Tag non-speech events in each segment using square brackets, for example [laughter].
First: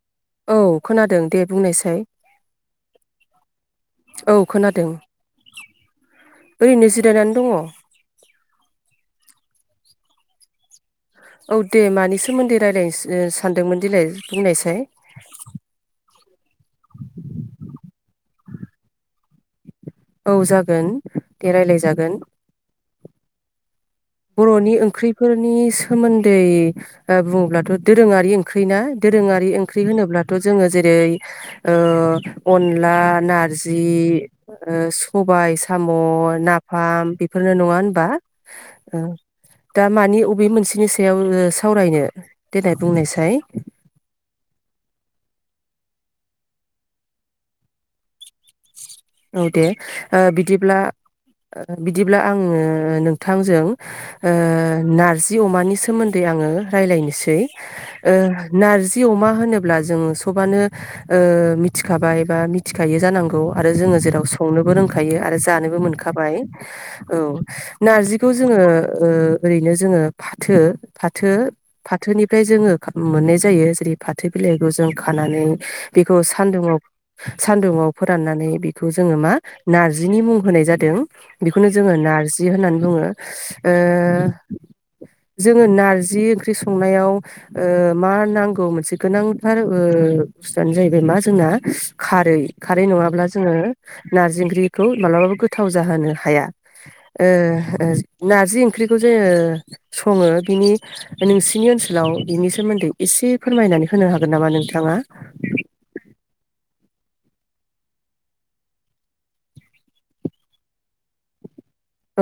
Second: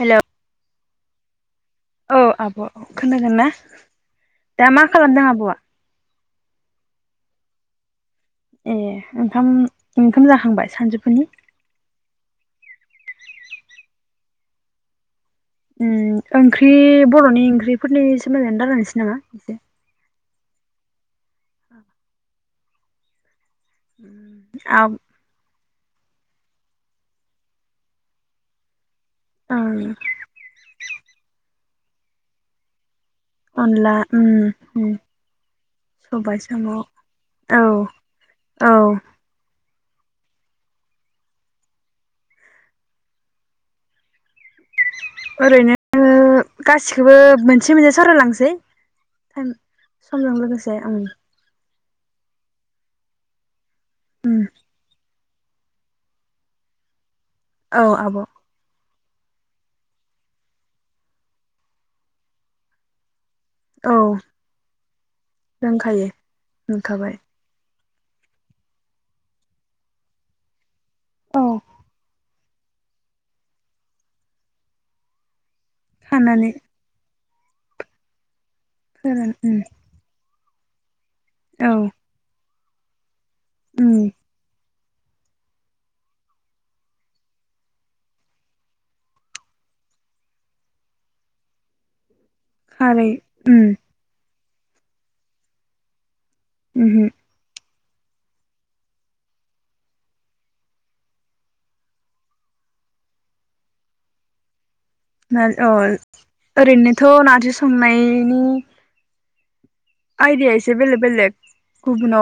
Hello औ खोनादों दे बुंनायसाय औ आब' खोगोन ना औ दा खोनादों मा खालामदों आब'आ ओरैनो जिरायनानै दङ ए ओंखाम ओंखाम जाखांबाय सानजु औ दे मानि सोमोन्दै रायजलाय ओ सानदोंमोन देलाय बुंनायसाय उम ओंख्रि बर'नि ओंख्रिफोरनि सोमोन्दैनो रालायसै नामा? औ जागोन दे रायलाय जागोन बर'नि आब ओंख्रिफोरनि सोमोन्दै ओ बुङोब्लाथ' दोरोङारि ओंख्रि ना दोरोङारि ओं ओंख्रि होनोब्लाथ' जोङो जेरै ओ अनला नारजि अनला उम ओ उम सबाय साम' सबाय साम' नाफाम बेफोरनो औ नङा होनबा औ दा मानि अबे मोनसेनि सायाव सावरायनो देलाय बुंनायसाय ओरैनो गासिखोबो मोनसे मोनसे सावरायलांसै औ टाइम दे ओ समजों लोगोसे बिदिब्ला ओं बिदिब्ला आङो नोंथांजों ओ उम नारजि जि अमानि सोमोन्दै आङो रायलायनोसै औ ओ आब' नारजि जि अमा होनोब्ला जोङो सबानो ओ मिथिखाबाय बा मिथिखायो जानांगौ गौ आरो औ जोङो जेराव संनोबो रोंखायो आरो जानोबो रोंखायो मोनखाबाय मोनखाबाय औ नारजिखौ जोङो ओ ओरैनो जोङो फाथो फाथो औ फाथोनि फ्राय जोङो मोननाय जायो जेरै फाथो बिलाइखौ जों खानानै बेखौ खानानै सान्दुंआव सान्दुंआव फोराननानै बि खौ जों फोरान मा उम नारजिनि मुं होनाय जादों। बेखौनो औ जोङो नारजि जि होननानै बुङो ओ उम जोङो नारजि ओंख्रि संनायाव ओ मा नांगौ मोनसे गोनांथार ओ बुस्थुआनो जाहैबाय मा जोंना खारै खारै नङाब्ला जोङो नार जि ओंख्रिखौ मालाबाबो गोथाव जाहोनो हाया उमहो ओ ओ नार्जि ओंख्रिखौ जे सङो बिनि नोंसिनि ओनसोलाव बिनि सोमोन्दै एसे फोरमायनानै होनो हागोन नामा नों [unintelligible] ओरैनोथ' नार्जि संनायनि आयदाया एसे बेले बेलेग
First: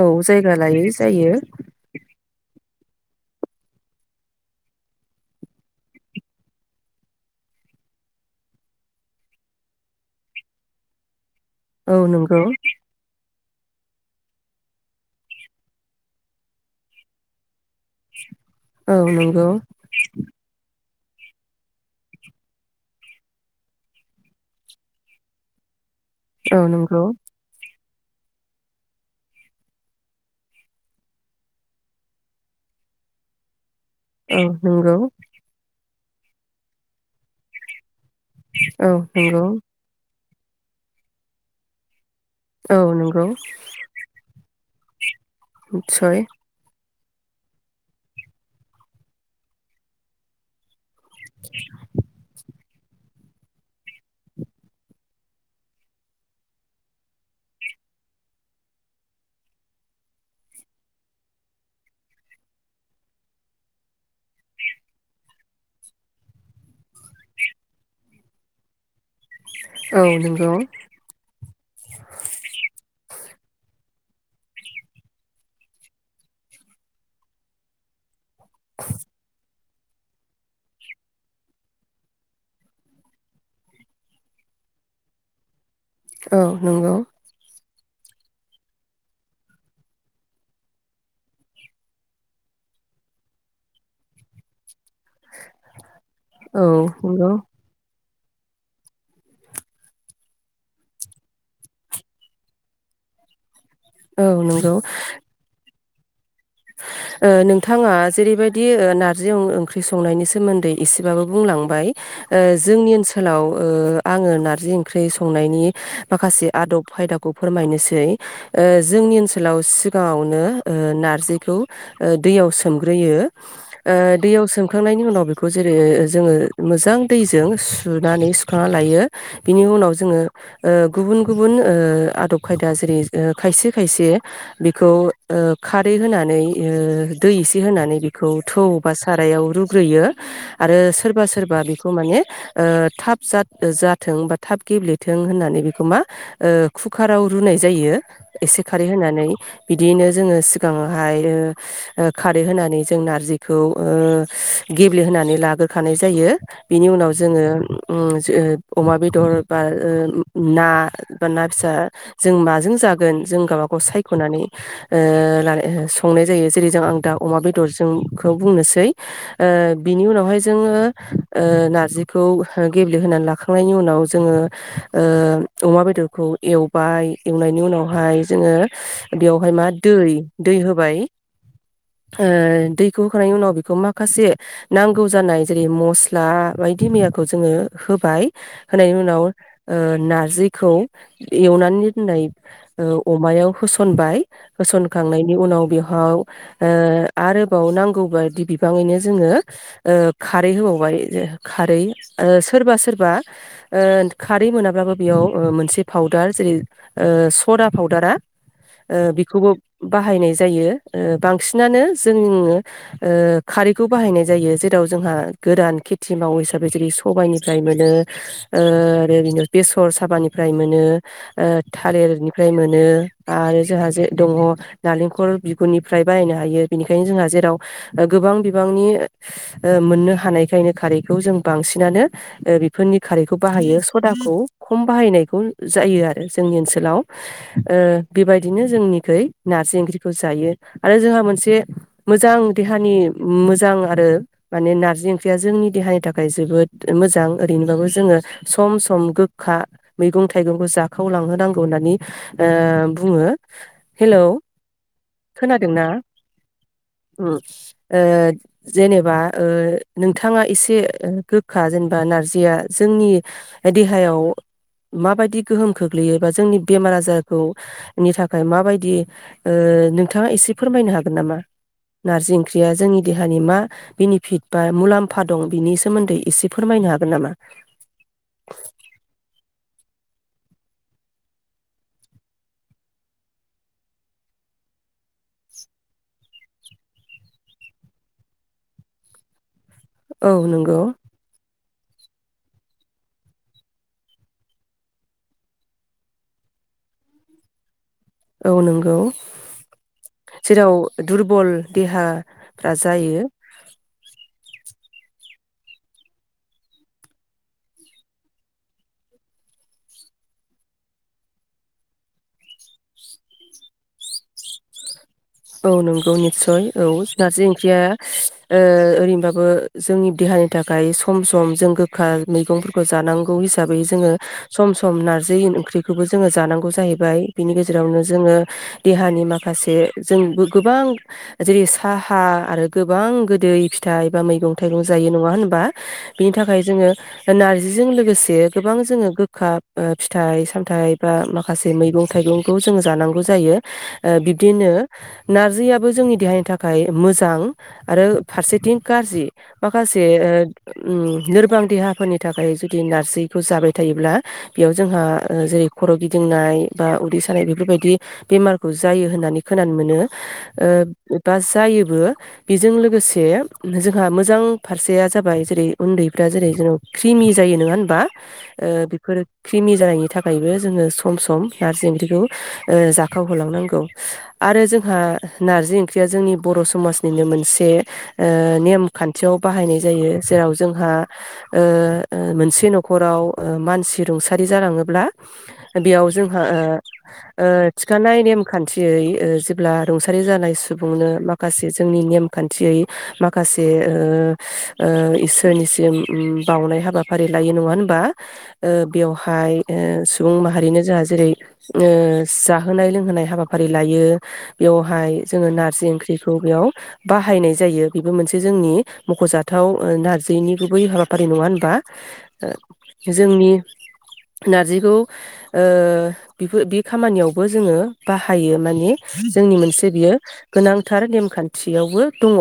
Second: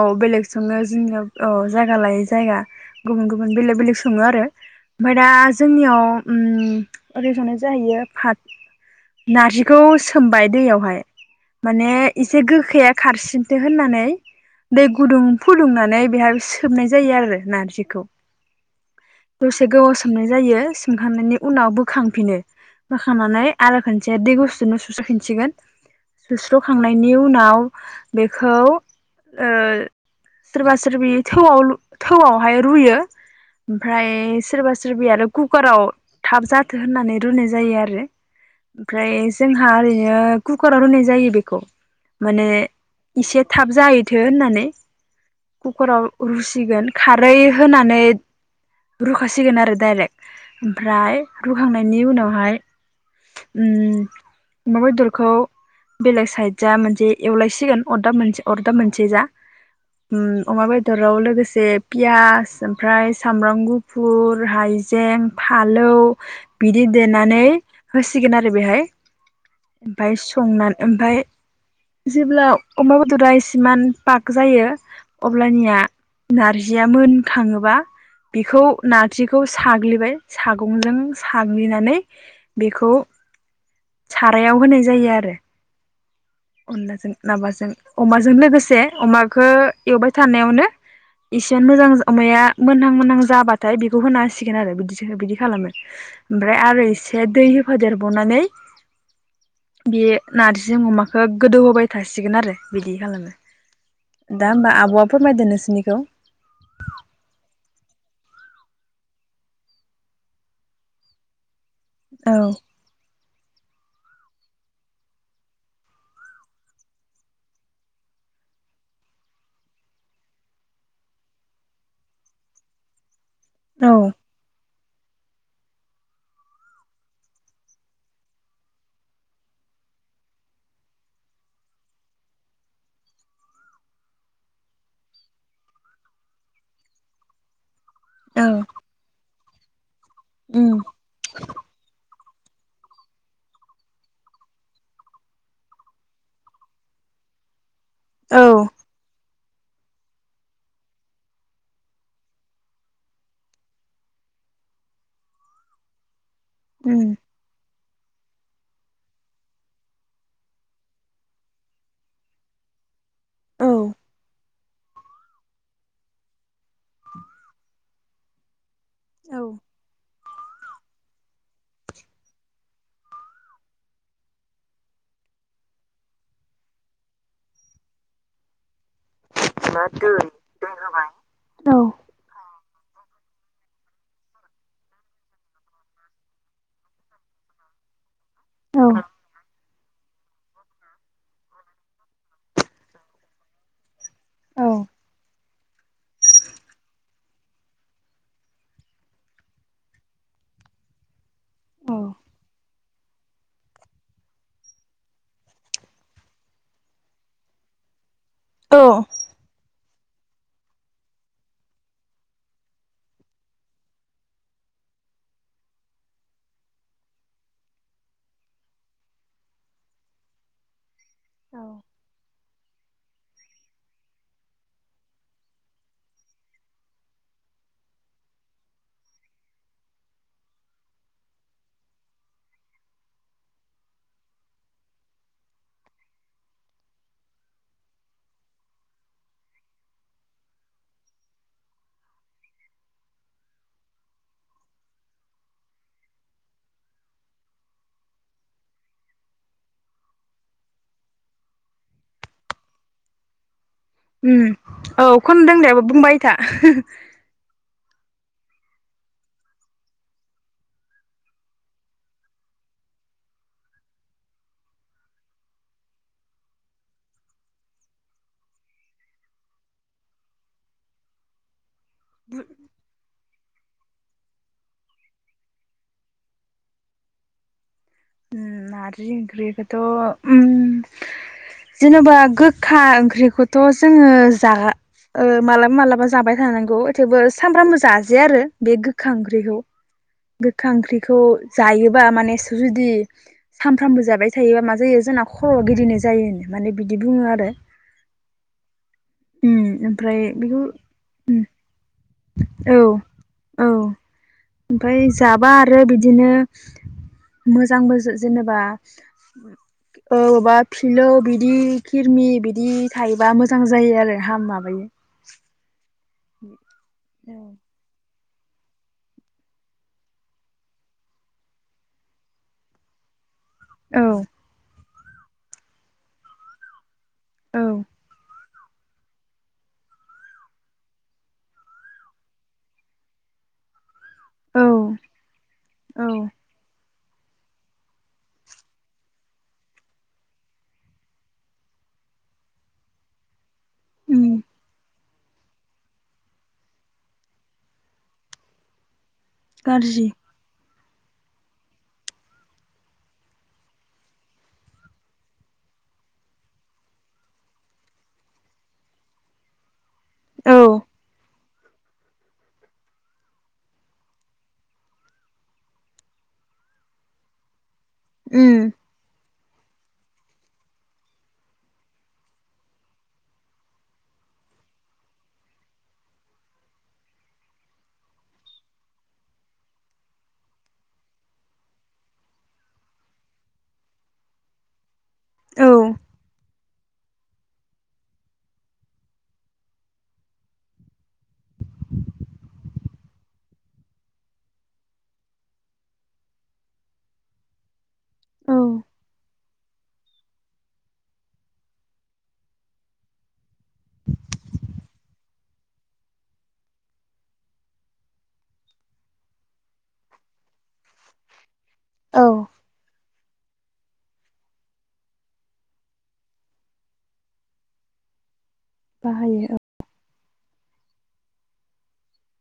औ बेलेग जायगा सङो लायै जोंनिआव जायो औ जायगा लायै जायगा गुबुन गुबुन बेलेग बेलेग सङो आरो ओमफाय दा जोंनियाव ओम ओरै संनाय जाहैयो फा नारजिखौ सोमबाय दैयावहाय माने औ इस एसे नंगौ गोखाया खारसिन दिहोननानै दै गुदुं फुदुंनानै बेहाय सोबनाय जायो आरो नारजिखौ औ नंगौ दसे गोबाव सोमनाय जायो खांनायनि उनाव बोखांफिनो बोखांनानै आरो खनसे दै गुसुनो सुस्रफिनसिगोन औ सुस्र'खांनाय नंगौ नि उनाव बेखौ ओ सोरबा सोरबि थौआव थौआवहाय रुयो ओमफ्राय औ सोरबा नंगौ सोरबि आरो कुकाराव थाब जाथो होननानै रुनाय जायो आरो औ ओमफ्राय नंगौ जोंहा ओरैनो कुकाराव रुनाय जायो बेखौ माने औ नंगौ इसे थाब जाहैथो होननानै कुकराव निस्सय रुसिगोन खारै होनानै रुखासिगोन आरो डाइरेक्ट ओमफ्राय रुहांनायनि उनावहाय ओम अमा बेदरखौ बेलेग साइड जा मोनसे एवलायसिगोन अरदाब मोनसे अरदाब मोनसे जा उम अमा बेदराव लोगोसे पियास ओमफ्राय सामब्राम गुफुर हायजें फालौ बिदि देनानै होसिगोन आरो बेहाय औ ओमफाय नंगौ संना ओमफाय जेब्ला अमा बेदरा इसेमान पाग जायो अब्लानिया नारजिया मोनखाङोबा बेखौ नारजिखौ साग्लिबाय सागंजों साग्लिनानै बेखौ सारायाव होनाय जायो आरो औ नंगौ अनलाजों माबाजों अमाजों लोगोसे अमाखो एवबाय थानायावनो इसे मोजां अमाया मोनहां मोनहां जाबाथाय बेखौ होना हांसिगोन आरो बिदि बिदि खालामो ओमफ्राय औ आरो एसे नंगौ दै हेफादेर बनानै बे नारजि अमा ओ गोदौ होबाय थासिगोन आरो बिदि खालामो औ दा नंगौ होमबा आब'आ फोरमायदो नोंसोरनिख ज' ओ नोंथाङा जेरैबायदि ओ नारजि ओंख्रि संनायनि सोमोन्दै एसेबाबो बुंलां बाय औ ओ जोंनि ओनसोलाव ओ आङो नार्जि ओंख्रि संनायनि माखासे आदब खायदाखौ फोरमायनोसै ओ जोंनि ओनसोलाव सिगाङावनो ओ नारजि खौ ओ दैयाव सोमग्रोयो औ ओ दैयाव सोमखां सुखांनायनि उनाव बे जेरै जोङो मोजां दैजों सुनानै सुखांनानै लायो बिनि उनाव जोङो ओ गुबन गुबन ओ आदब खायदा जेरै ओ खायसे खायसे बेखौ ओ खारै होनानै नानै ओ दै एसे होनानै बेखौ औ थौ बा साराइयाव रु ग्रोयो उम आरो सोरबा सोरबा बेखौ माने ओ थाब जाथ- जाथों बा थाब गेब्लेथों होननानै बेखौ मा ओ कुकाराव रुनाय जायो औ एसे खारै होनानै बिदियैनो जोङो सिगाङाव बाय ओ खारै होनानै जों नारजिखौ ओ गेब्लेहोनानै लाग्रोखानाय जायो बिनि उम उनाव जोङो ओम जो अमा बेदर बा ओ ना बा ना फिसा जों माजों जागोन जों औ गावबागाव सायख'नानै ओ लानाय ओ संनाय जायो जेरै जों आं दा अमा बेदरजों खौ बुंनोसै औ ओ बिनि उनावहाय जोङो ओ नारजिखौ गेब्लेहोनानै लाखांनायनि उनाव जोङो ओ अमा बेदरखौ एवबाय एवनायनि उनावहाय जोङो बेवहाय मा दै दै होबाय औ ओ ओ दैखौ होखांनायनि उनाव बेखौ माखासे नांगौ जानाय जेरै मस्ला बायदि मैयाखौ जोङो होबाय होनायनि उनाव ओ नारजिखौ एवनानै दोननाय ओ अमायाव होसनबाय औ होसन होखांनायनि उनाव बेहाव ओ आरोबाव नांगौबायदि बिबाङैनो जोङो ओ खारै होबावबाय खारै ओ सोरबा सोरबा ओ खारै मोनाब्लाबो बेयाव ओ मोनसे पाउदार जेरै ओ सदा पाउदारा औ ओ बेखौबो बाहायनाय जायो ओ बांसिनानो जोंङो ओ खारैखौ बाहायनाय जायो जेराव जोंहा गोदान खेथि मावो हिसाबै जेरै सबायनिफ्राय मोनो आरो आरोनो बेसर साबानिफ्राय मोनो ओ औ थालेरबि फाय मोनो आरो जोंहा जे दङ नालेंखल बिगुरनिफ्राय बाहायनो हायो बेनिखायनो जोंहा जेराव गोबां बिबांनि ओ मोननो हानायखायनो खारैखौ जों बांसिनानो बेफोरनि खारैखौ बाहायो सदाखौ खम बाहायनायखौ जायो आरो जोंनि ओनसोलाव ओ बेबायदिनो जोंनिखोय नारजि ओंख्रिखौ जायो आरो जोंहा मोनसे मोजां देहानि मोजां आरो माने नारजि ओंख्रिया जोंनि देहानि थाखाय जोबोद मोजां ओरैनोबाबो जोङो सम सम गोखा मैगं थाइगंखौ जाखावलांहोनांगौ होननानै ओ बुङो हेलौ उम औ खोनदों दे खोनादोंना बुंबाय था उम ओ जेनेबा ओ नोंथाङा एसे गोखा जेनेबा नारजिया जोंनि देहायाव माबायदि गोहोम खोख्लैयो बा जोंनि बेमार आजारखौ नि थाखाय माबायदि दि ओ नोंथाङा एसे फोरमायनो हागोन नामा नारजि ओंख्रिया जोंनि देहानि मा बेनिफिट बा मुलाम्फा दं बिनि सोमोन्दै एसे फोरमायनो हागोन नामा होम नारजि ओंख्रिखौथ' ओम जेनेबा गोखा ओंख्रिखौथ' जोङो जा मालाबा मालाबा जाबाय थानांगौ थेवबो सामब्रामबो जाजाया आरो बे गोखा ओंख्रिखौ औ गोखा नंगौ ओंख्रिखौ जायोबा माने सुजु जदि सानफ्रामबो जाबाय थायोबा मा जायो जोंना खर'आ गिदिंरनाय जायोनो माने बिदि बुङो आरो औ नंगौ उम ओमफ्राय बेखौ जेराव उम दुरबल देहा फ्रा जायो ओमफाय जाबा आरो बिदिनो मोजांबो जेनेबा अबबा फिलौ बिदि खिरमि बिदि थायोबा मोजां जायो आरो हाम माबायो औ नंगौ औ निस्सय औ नारजि ओंख्रिया ओ ओरैनोबाबो जोंनि देहानि थाखाय सम सम जों गोखा मैगंफोरखौ जानांगौ हिसाबै औ हिसाबै जोङो सम सम सम नारजि ओंख्रिखौबो जोङो जानांगौ जाहैबाय बिनि औ गेजेरावनो जोङो देहानि माखासे जों गोबां जेरै साहा आरो गोबां गोदै फि थाइ एबा मैगं औ थाइगं जायो नङा होनबा औ बिनि थाखाय जोङो नारजिजों लोगोसे गोबां जोङो गोखा ओ फिथाइ सामथाइ बा माखासे मैगं थाइगंखौ जोङो जानांगौ जायो ओ उम बिब्दिनो नारजियाबो जोंनि देहानि थाखाय मोजां आरो फारसेथिं गाज्रि माखासे गाज्रि ओ ओम लोरबां देहाफोरनि थाखाय जुदि नार्जिखौ जाबाय थायोब्ला बेयाव जोंहा जेरै खर' गिदिंनाय बा उदै सानाय बेफोरबायदि बेमारखौ जायो होननानै खोनानो मोनो औ ओ बास जायोबो बेजों लोगोसे जोंहा मोजां फारसेया जाबाय जेरै उन्दैफ्रा जेरै जोंनाव क्रिमि जायो नङा होन बा ओ उम बेफोरो क्रिमि जानायनि थाखायबो जोङो सम सम नारजि ओंख्रिखौ ओ जाखावहोलांनांगौ आरो जोंहा नारजि ओंख्रिया जोंनि बर' समाजनिनो मोनसे ओ नेम खान्थियाव बाहायनाय जायो जेराव जोंहा ओ मोनसे न'खराव मानसि रुंसारि जालाङोब्ला औ बेयाव जोंहा ओ थिखानाय नेमखान्थियै जेब्ला रुंसारि जानाय सुबुंनो माखासे जोंनि नेमखान्थियै माखासे ओ ओइसोरनिसिम ओ बावनाय हाबाफारि लायो नङा होनबा औ ओ बेवहाय ओ सुबुं माहारिनो जाहा जेरै जाहोनाय लोंहोनाय हाबाफारि लायो बेवहाय जोङो नारजि ओंख्रिखौ बेयाव बाहायनाय जायो बेबो मोनसे जोंनि मख'जाथ गोथाव नारजिनि गुबै हाबाफारि नङा होनबा औ ओ जोंनि नारजिखौ ओ बेबोर बे खामानियावबो जोङो बाहायो माने जोंनि बाहायो मोनसे बियो गोनांथार नेमखान्थियावबो दङ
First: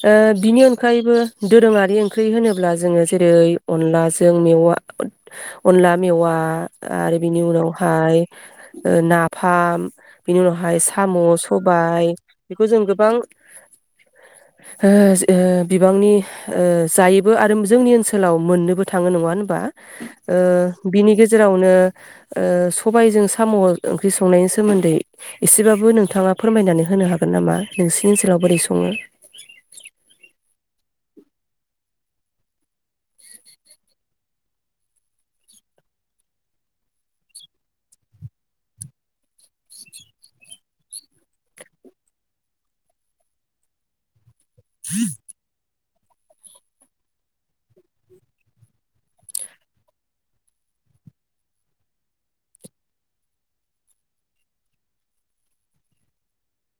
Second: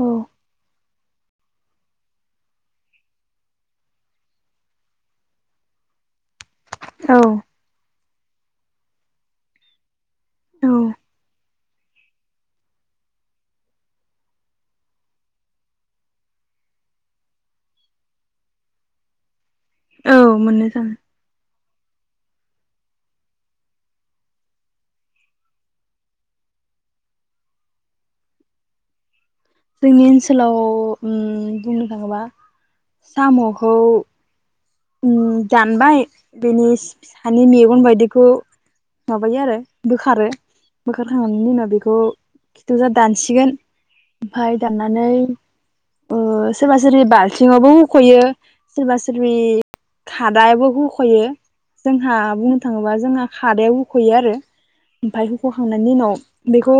औ बिनि अनगायैबो दोरोङारि ओंख्रि होनोब्ला जोङो जेरै अनलाजों मेवा अनला मेवा आरो बिनि उनावहाय ओ नाफाम बिनि औ उनावहाय साम' स सबाय बेखौ जों गोबां ओ ओ बिबांनि ओ जायोबो आरो जोंनि ओनसोलाव मोननोबो थाङो नङा होनबा औ बा मोननो ओ थाङो बिनि गेजेरावनो ओ सबायजों साम' ओंख्रि संनायनि सोमोन्दै एसेबाबो नोंथाङा फोरमायनानै होनो हागोन नामा नोंसिनि ओनसोलाव बोरै सङो जोंनि ओनसोलाव उम बुंनो थाङोबा साम'खौ ओ दानबाय बेनि सा सानि मेगन बायदिखौ माबायो आरो बोखारो बोखारखांनायनि उनाव बेखौ खिथावजा दानसिगोन ओमफाय दाननानै ओ सोरबा सोरबि बालथिङावबो हुख'यो सोरबा सोरबि खादायाबो होख'यो जोंहा बुंनो थाङोबा जोंहा खादायाव होख'यो आरो ओमफफ्राय होख'खांनायनि उनाव बेखौ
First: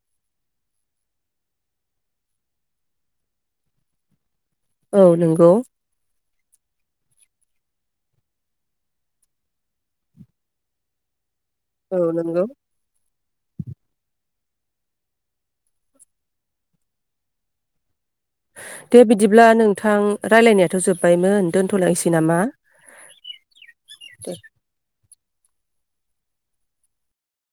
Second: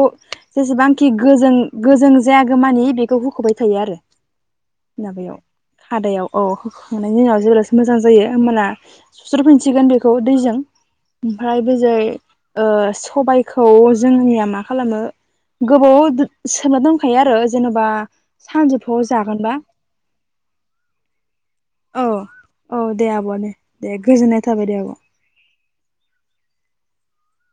जेसेबांखि गोजों गोजों जायगो मानि बेखौ होख'बाय थायो आरो औ माबायाव नंगौ खादायाव अ होखांनायनि उनाव जेर मोजां जायो होमबाना सुस्र फिनसिगोन बेखौ दैजों ओमफ्राय बेजै औ नंगौ ओ सबायखौ जोंनिया मा खालामो गोबाव सोना दंखायो आरो जेनेबा दे बिदिब्ला नोंथां रायलायनायाथ' जोब्बायमोन औ दोनथ'लायनोसै नामा औ दे आब' दे दे गोजोननाय थाबाय दे आब'